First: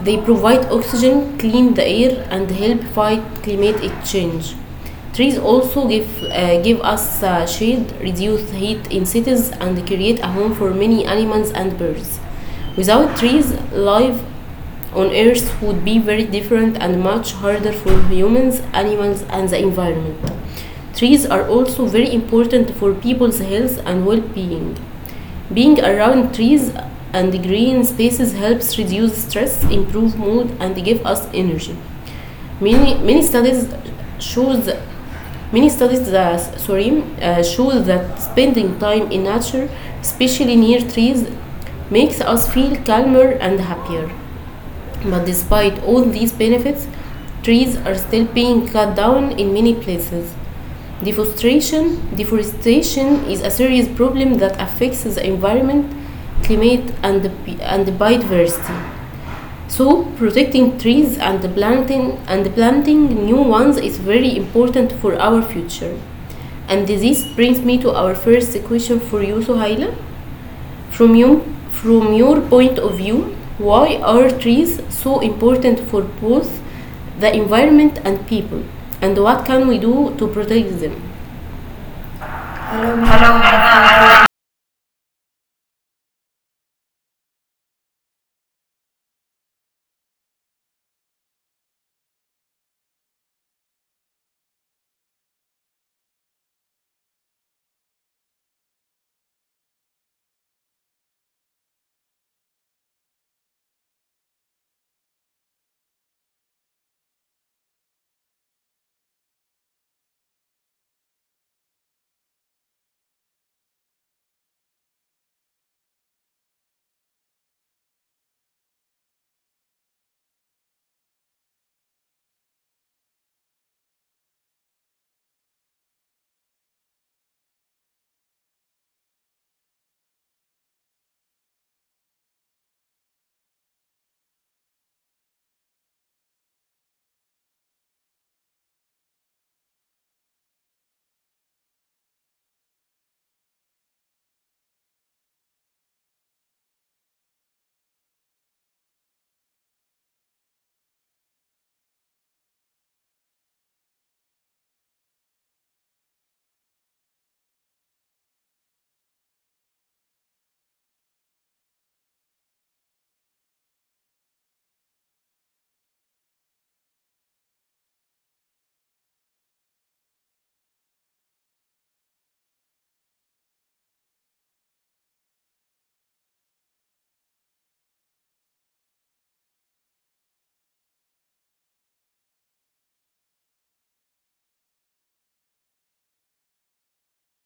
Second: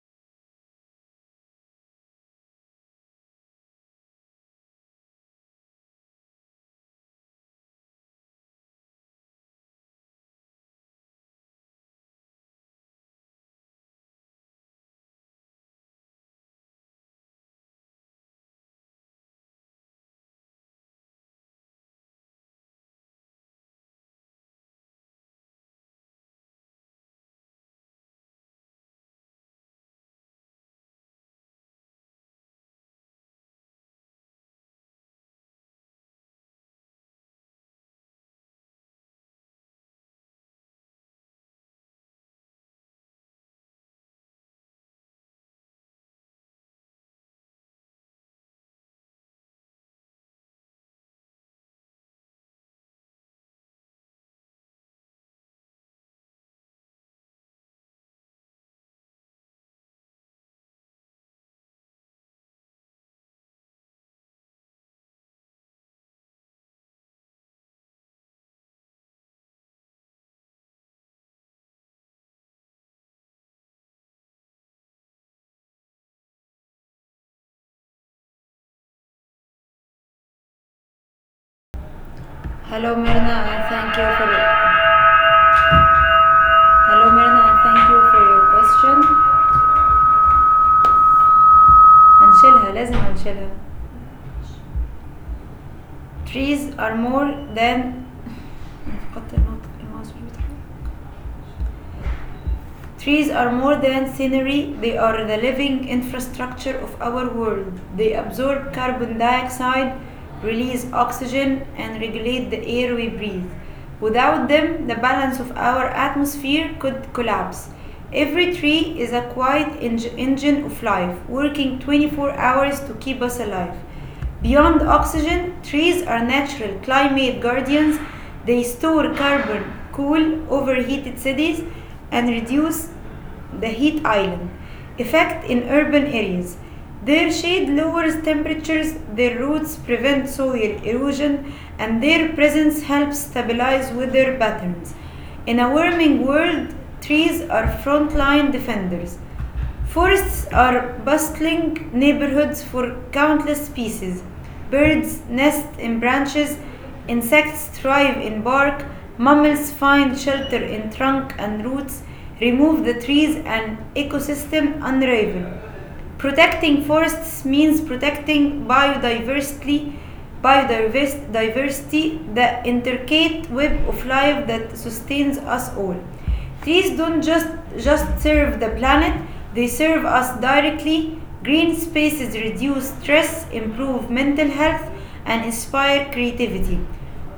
they provide oxygen, clean the air, and help fight climate change. Trees also give give us shade, reduce heat in cities, and create a home for many animals and birds. Without trees, life on Earth would be very different and much harder for humans, animals, and the environment. Trees are also very important for people's health and well being. Being around trees and green spaces helps reduce stress, improve mood, and give us energy. Many, many studies shows many studies that sorry show that spending time in nature, especially near trees, makes us feel calmer and happier. But despite all these benefits, trees are still being cut down in many places. Deforestation is a serious problem that affects the environment, climate, and biodiversity. So, protecting trees and planting new ones is very important for our future. And this brings me to our first question for you, Sohaila. From you, from your point of view, why are trees so important for both the environment and people? And what can we do to protect them? Hello Mirna and thank you for your question. هنشيلها لازم هنشيلها. Trees are more than نفقدت النطق الماوس مش بيتحرك. Trees are more than scenery, they are the living infrastructure of our world. They absorb carbon dioxide, release oxygen, and regulate the air we breathe. Without them, the balance of our atmosphere could collapse. Every tree is a quiet engine of life, working 24 hours to keep us alive. Beyond oxygen, trees are natural climate guardians. They store carbon, cool overheated cities, and reduce the heat island effect in urban areas. Their shade lowers temperatures, their roots prevent soil erosion, and their presence helps stabilize weather patterns. In a warming world, trees are frontline defenders. Forests are bustling neighborhoods for countless species. Birds nest in branches, insects thrive in bark, mammals find shelter in trunk and roots. Remove the trees and ecosystem unravel. Protecting forests means protecting biodiversity, biodiversity, the intricate web of life that sustains us all. Trees don't just serve the planet, they serve us directly. Green spaces reduce stress, improve mental health, and inspire creativity.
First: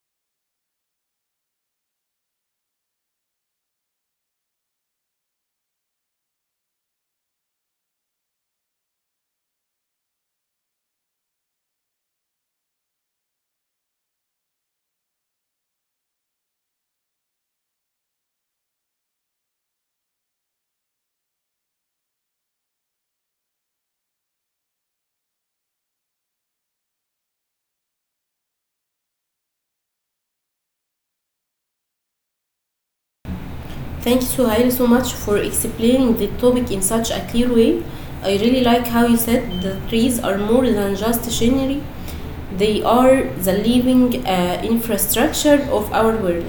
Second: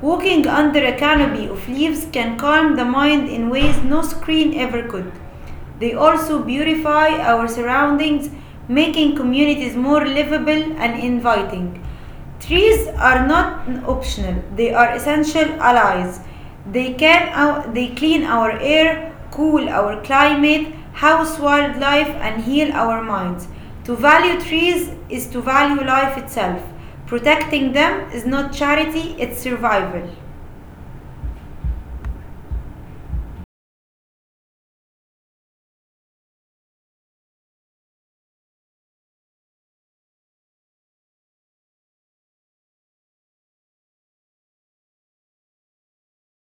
Walking under a canopy of leaves can calm the mind in ways no screen ever could. They also beautify our surroundings, making communities more livable and inviting. Trees are not optional, they are essential allies. They clean our air, cool our climate, house wildlife and heal our minds. To value trees is to value life itself. Protecting them is not charity, it's survival. Thank you, Suhail, so much for explaining the topic in such a clear way. I really like how you said the trees are more than just scenery, they are the living infrastructure of our world.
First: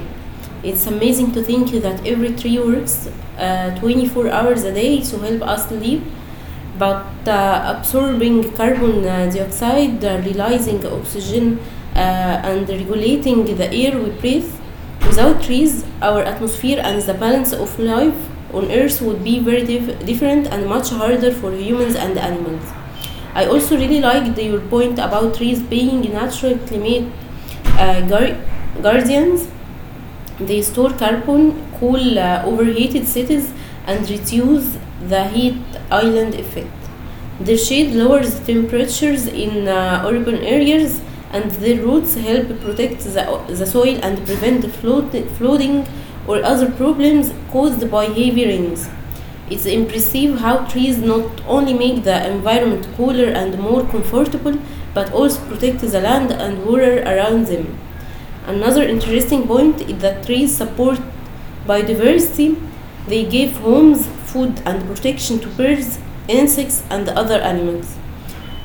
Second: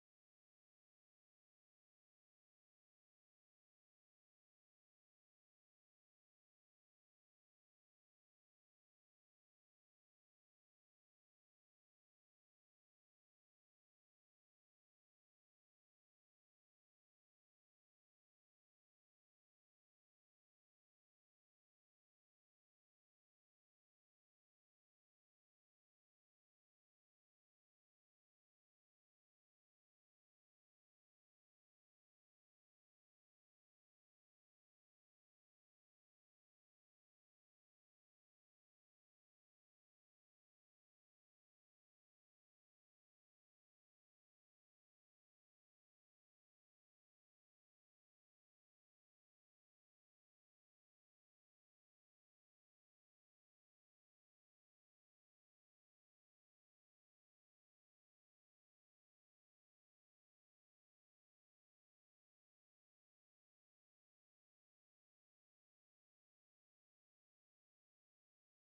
It's amazing to think that every tree works 24 hours a day to help us live, but absorbing carbon dioxide, releasing oxygen, and regulating the air we breathe. Without trees, our atmosphere and the balance of life on Earth would be very different and much harder for humans and animals. I also really liked your point about trees being natural climate uh, guar- guardians. They store carbon, cool overheated cities, and reduce the heat island effect. Their shade lowers temperatures in urban areas, and their roots help protect the soil and prevent flooding or other problems caused by heavy rains. It's impressive how trees not only make the environment cooler and more comfortable, but also protect the land and water around them. Another interesting point is that trees support biodiversity. They give homes, food, and protection to birds, insects, and other animals.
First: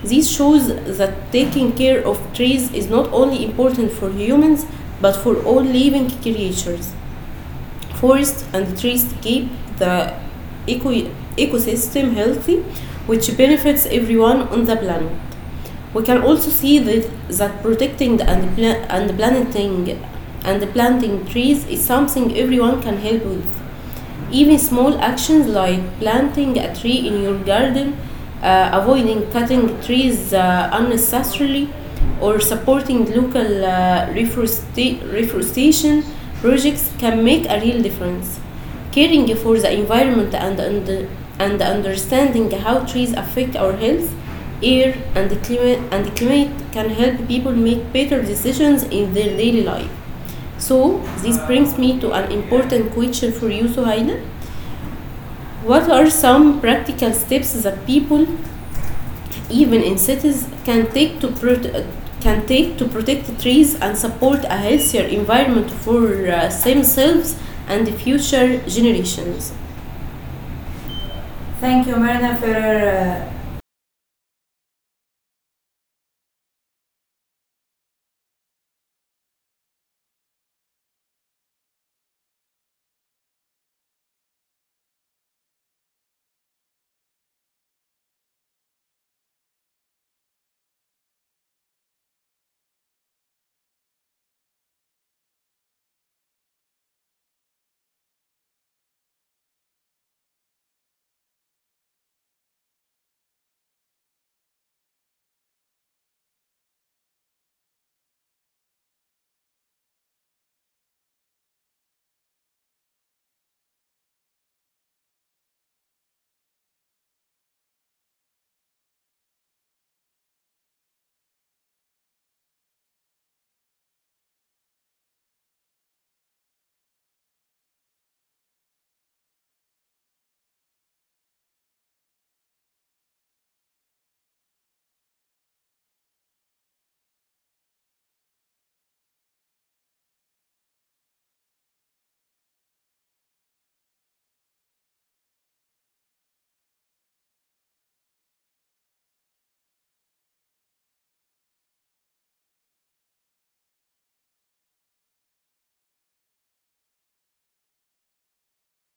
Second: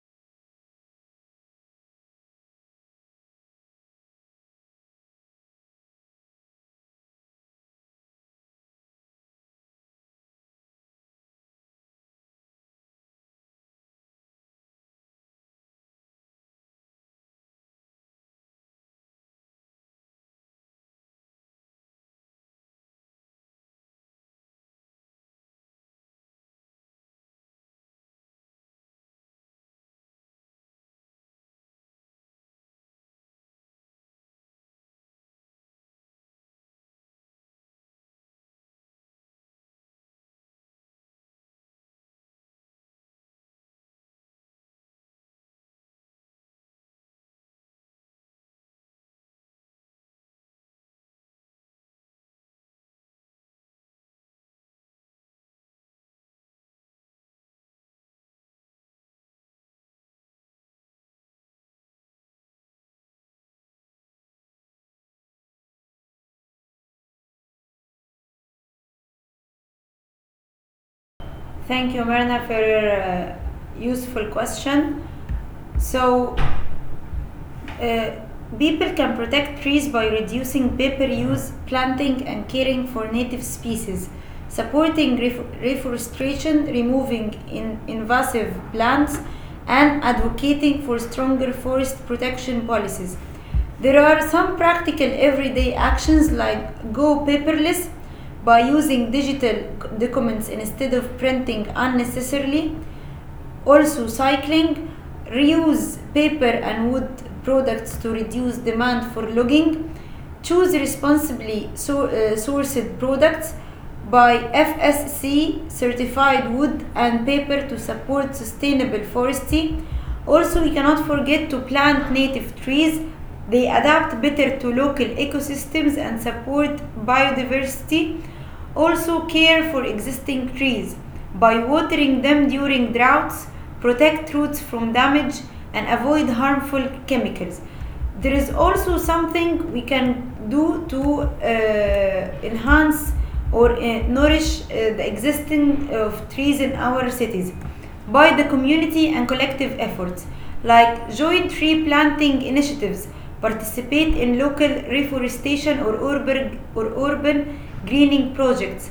This shows that taking care of trees is not only important for humans but for all living creatures. Forests and trees keep the eco- ecosystem healthy, which benefits everyone on the planet. We can also see that protecting and planting trees is something everyone can help with. Even small actions like planting a tree in your garden, avoiding cutting trees unnecessarily, or supporting local reforestation projects can make a real difference. Caring for the environment and understanding how trees affect our health, air, and climate can help people make better decisions in their daily life. So, this brings me to an important question for you, Suhaila. What are some practical steps that people, even in cities, can take to protect trees and support a healthier environment for themselves and future generations? Thank Thank you, you, Marina, Myrna, for for your uh, useful question. So, Uh, People can protect trees by reducing paper use, planting, and caring for native species, supporting reforestation, removing invasive plants, and advocating for stronger forest protection policies. There are some practical everyday actions like go paperless by using digital documents instead of printing unnecessarily also, cycling, reuse paper and wood products to reduce demand for logging, choose responsibly so, sourced products by FSC certified wood and paper to support sustainable forestry. Also, we cannot forget to plant native trees. They adapt better to local ecosystems and support biodiversity. Also, care for existing trees by watering them during droughts, protect roots from damage, and avoid harmful chemicals there is also something we can do to enhance or nourish the existing of trees in our cities by the community and collective efforts like joint tree planting initiatives participate in local reforestation or urban greening projects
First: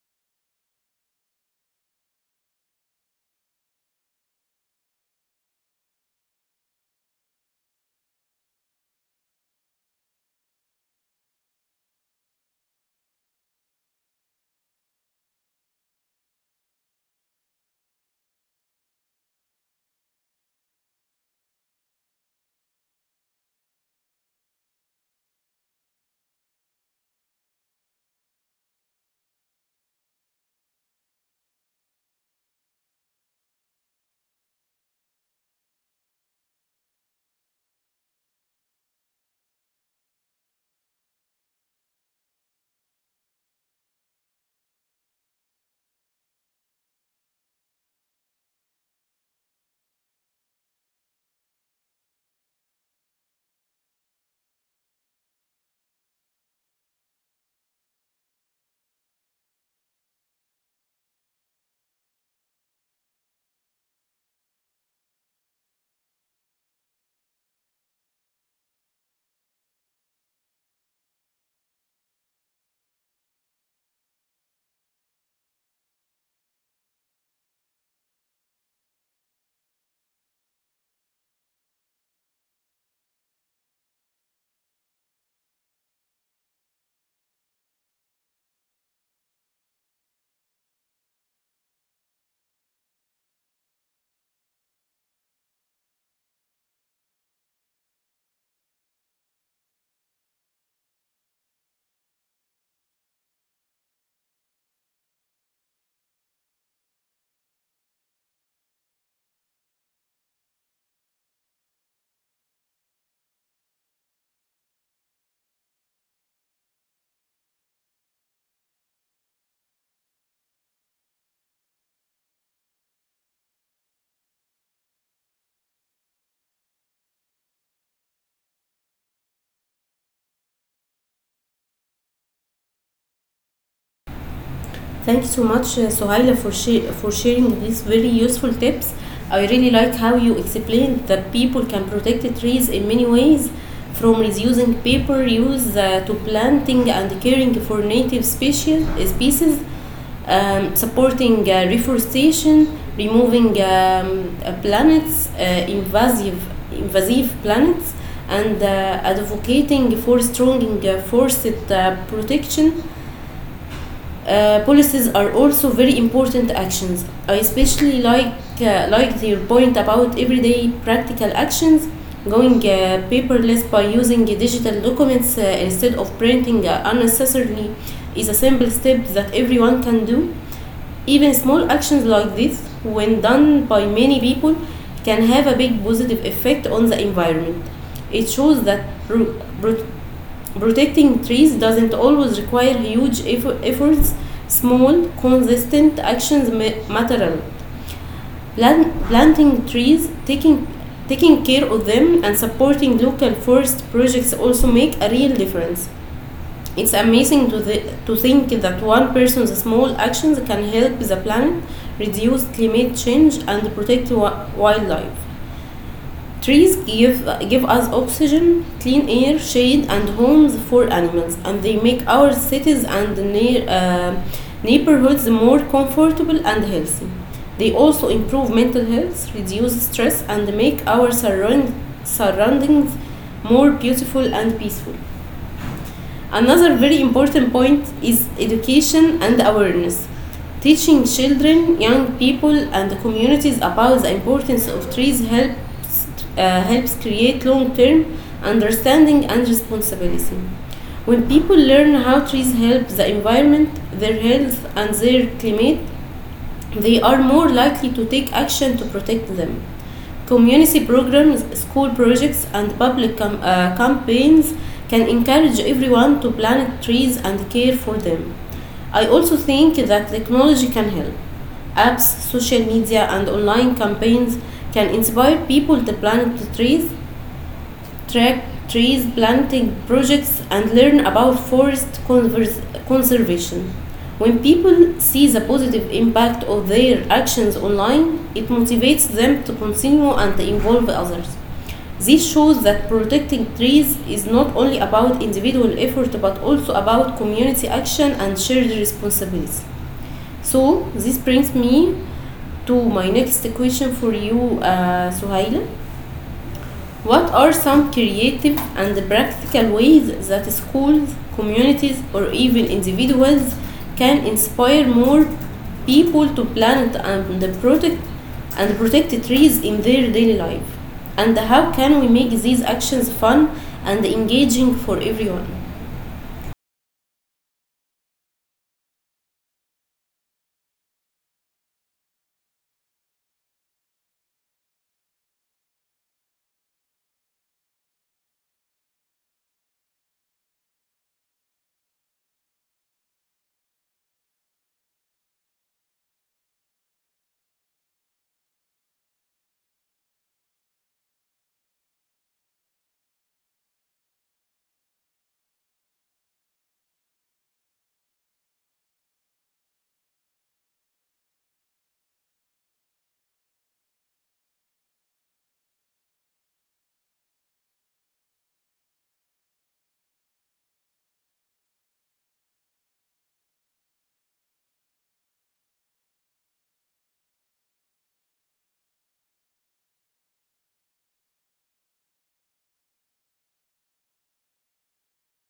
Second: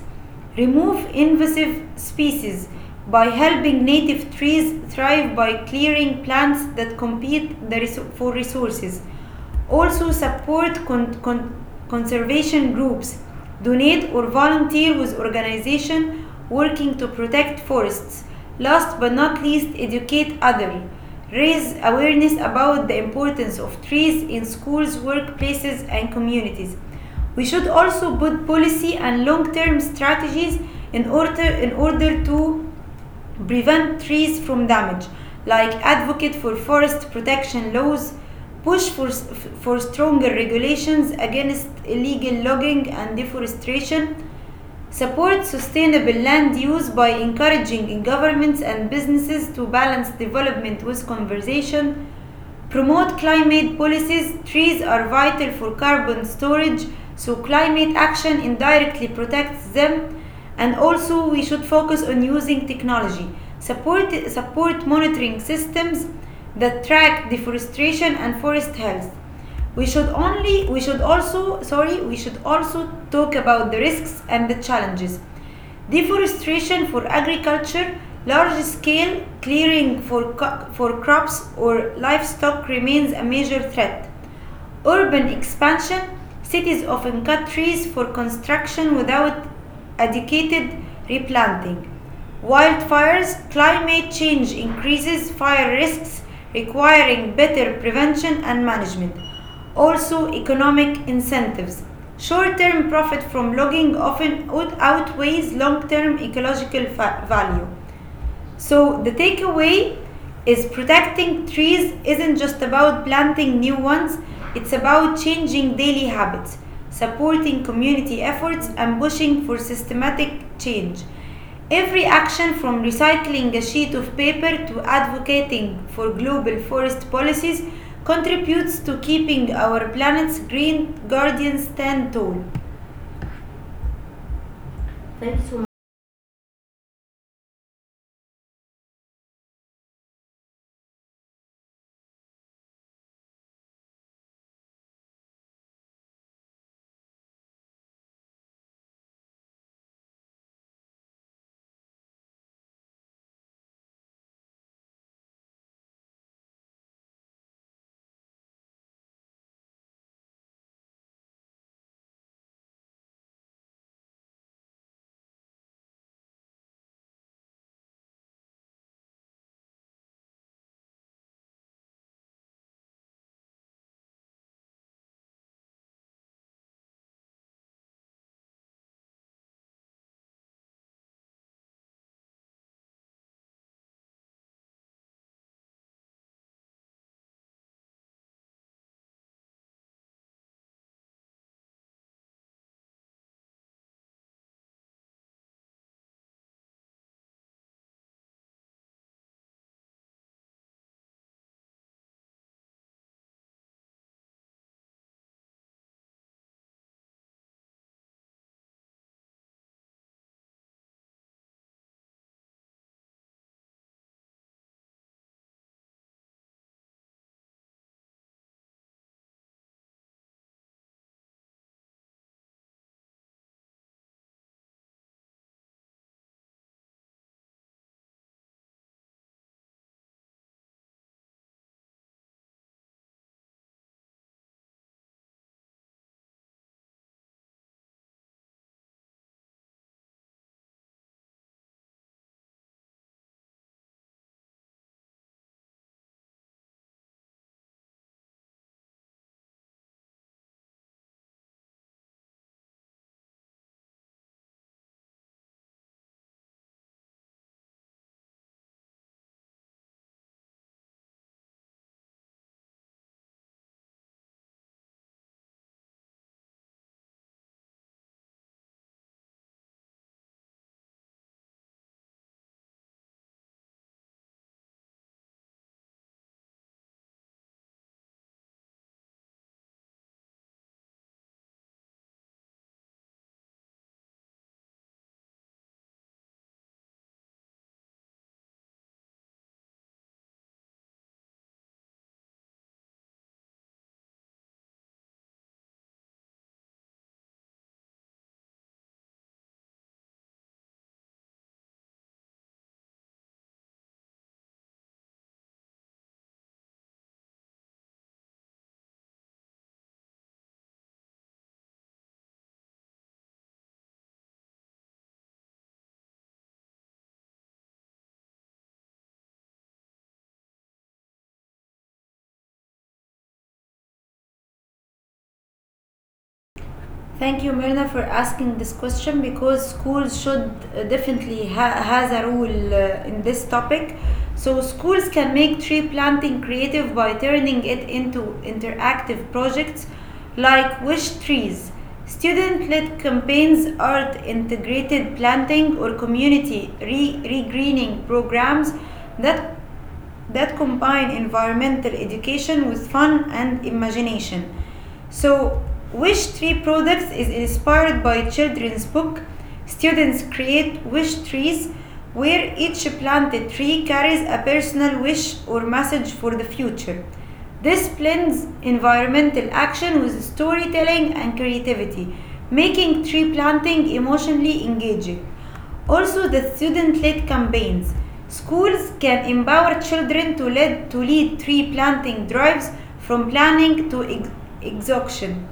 remove invasive species by helping native trees thrive by clearing plants that compete for resources also support conservation groups. Donate or volunteer with organizations working to protect forests. Last but not least, educate others. Raise awareness about the importance of trees in schools, workplaces, and communities. We should also put policy and long-term strategies in order to prevent trees from damage, like advocate for forest protection laws, push for, for stronger regulations against illegal logging and deforestation, support sustainable land use by encouraging governments and businesses to balance development with conservation. Promote climate policies. Trees are vital for carbon storage, so climate action indirectly protects them. And also, we should focus on using technology. Support monitoring systems that track deforestation and forest health. We should only, we should also, sorry, We should also talk about the risks and the challenges deforestation for agriculture, large scale clearing for, for crops or livestock remains a major threat urban expansion, cities often cut trees for construction without adequate replanting. Wildfires, climate change increases fire risks, requiring better prevention and management. Also, economic incentives. Short term profit from logging often outweighs long term ecological value. So the takeaway is protecting trees isn't just about planting new ones, it's about changing daily habits, supporting community efforts, and pushing for systematic change. Every action from recycling a sheet of paper to advocating for global forest policies contributes to keeping our planet's green guardians stand tall. Thank you so much, Sohaila, for sharing these very useful tips. I really like how you explained that people can protect the trees in many ways, from reducing paper use to planting and caring for native species, supporting reforestation, removing planets, invasive planets, and advocating for strong forest protection. Policies are also very important actions. I especially like your point about everyday practical actions, going paperless by using digital documents instead of printing unnecessarily, is a simple step that everyone can do. Even small actions like this, when done by many people, can have a big positive effect on the environment. It shows that protecting trees doesn't always require huge efforts. Small, consistent actions matter. Planting trees, taking care of them, and supporting local forest projects also make a real difference. It's amazing to think that one person's small actions can help the planet reduce climate change and protect wildlife. Trees give, give us oxygen, clean air, shade, and homes for animals, and they make our cities and neighborhoods more comfortable and healthy. They also improve mental health, reduce stress, and make our surroundings more beautiful and peaceful. Another very important point is education and awareness. Teaching children, young people, and communities about the importance of trees helps create long term understanding and responsibility. When people learn how trees help the environment, their health, and their climate, they are more likely to take action to protect them. Community programs, school projects, and public campaigns can encourage everyone to plant trees and care for them. I also think that technology can help. Apps, social media, and online campaigns can inspire people to plant trees, track trees planting projects, and learn about forest conservation. When people see the positive impact of their actions online, it motivates them to continue and involve others. This shows that protecting trees is not only about individual effort but also about community action and shared responsibility. So, this brings me to my next question for you, Suhaila. What are some creative and practical ways that schools, communities, or even individuals can inspire more people to plant and protect trees in their daily life? And how can we make these actions fun and engaging for everyone? Thank you, Myrna, for asking this question because schools should definitely has a role in this topic. So schools can make tree planting creative by turning it into interactive projects like wish trees, student-led campaigns, art integrated planting, or community regreening programs that that combine environmental education with fun and imagination. So, Wish Tree Products is inspired by children's book. Students create wish trees where each planted tree carries a personal wish or message for the future. This blends environmental action with storytelling and creativity, making tree planting emotionally engaging. Also the student-led campaigns. Schools can empower children to lead tree planting drives from planning to exhaustion.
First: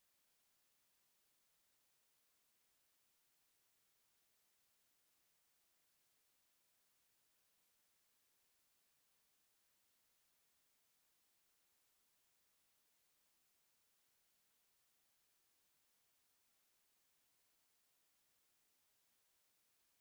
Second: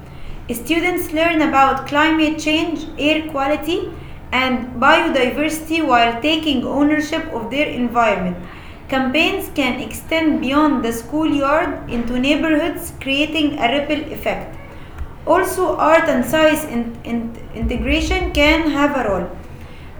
Students learn about climate change, air quality, and biodiversity while taking ownership of their environment. Campaigns can extend beyond the schoolyard into neighborhoods, creating a ripple effect. Also, art and science integration can have a role.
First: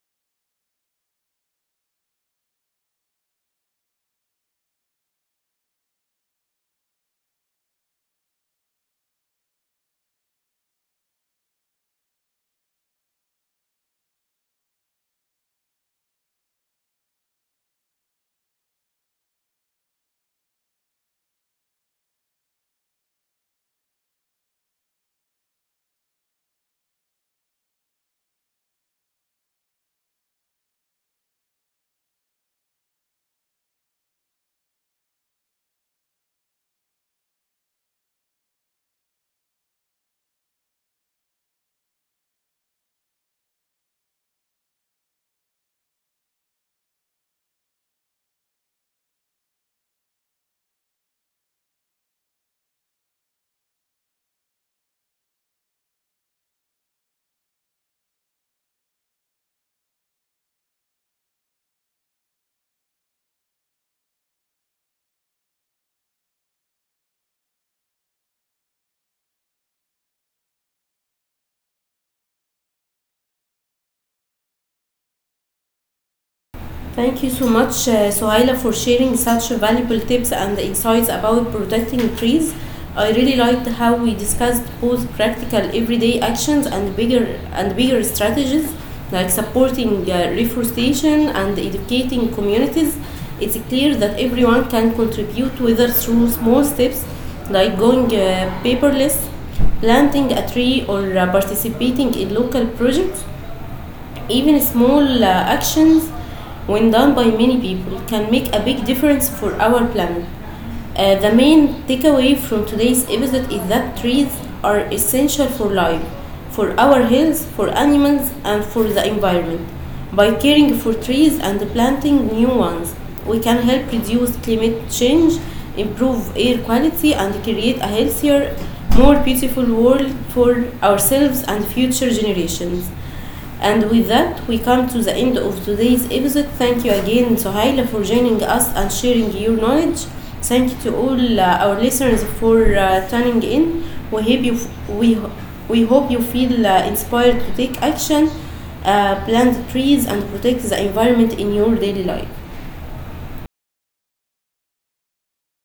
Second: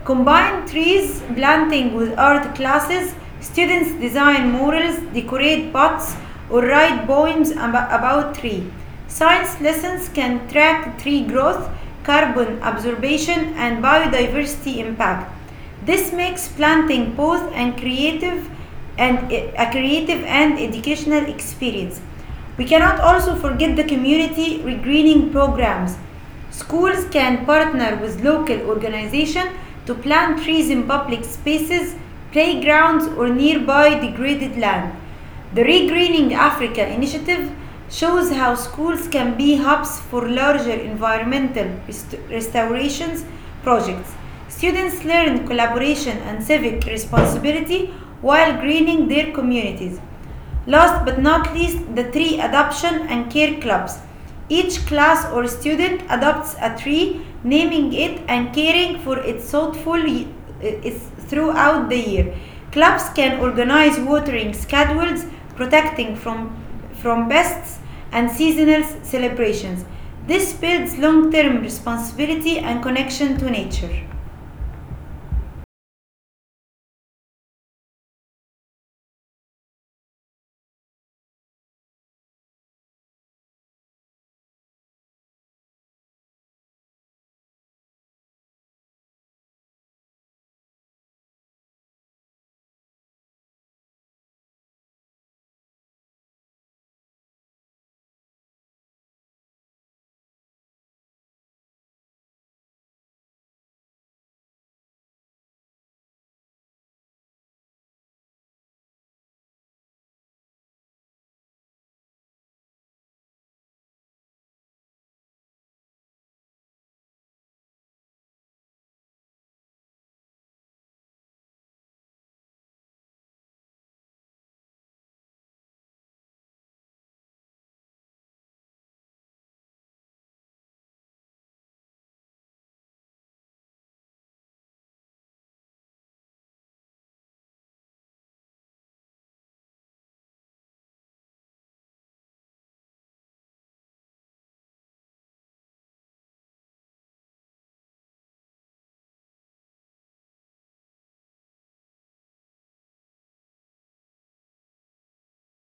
Combine trees planting with art classes. Students design murals, decorate pots, or write poems about tree. Science lessons can track tree growth, carbon absorption, and biodiversity impact. This makes planting both an creative and e, a creative and educational experience. We cannot also forget the community regreening programs. Schools can partner with local organizations to plant trees in public spaces, playgrounds, or nearby degraded land. The Regreening Africa initiative shows how schools can be hubs for larger environmental restorations projects. Students learn collaboration and civic responsibility while greening their communities. Last but not least, the tree adoption and care clubs. Each class or student adopts a tree, naming it and caring for it thoughtfully throughout the year. Clubs can organize watering schedules, protecting from pests and seasonal celebrations. This builds long-term responsibility and connection to nature. Thank you so much, Sohaila, for sharing such valuable tips and insights about protecting trees. I really liked how we discussed both practical everyday actions and bigger strategies like supporting reforestation and educating communities. It's clear that everyone can contribute, whether through small steps like going paperless, planting a tree, or participating in local projects. Even small actions, when done by many people, can make a big difference for our planet. The main takeaway from today's episode is that trees are essential for life, for our health, for animals, and for the environment. By caring for trees and planting new ones, we can help reduce climate change, improve air quality, and create a healthier, more beautiful world for ourselves and future generations. And with that, we come to the end of today's episode. Thank you again, Sohaila, for joining us and sharing your knowledge. Thank you to all our listeners for tuning in. We hope you f- we ho- we hope you feel inspired to take action, plant trees, and protect the environment in your daily life.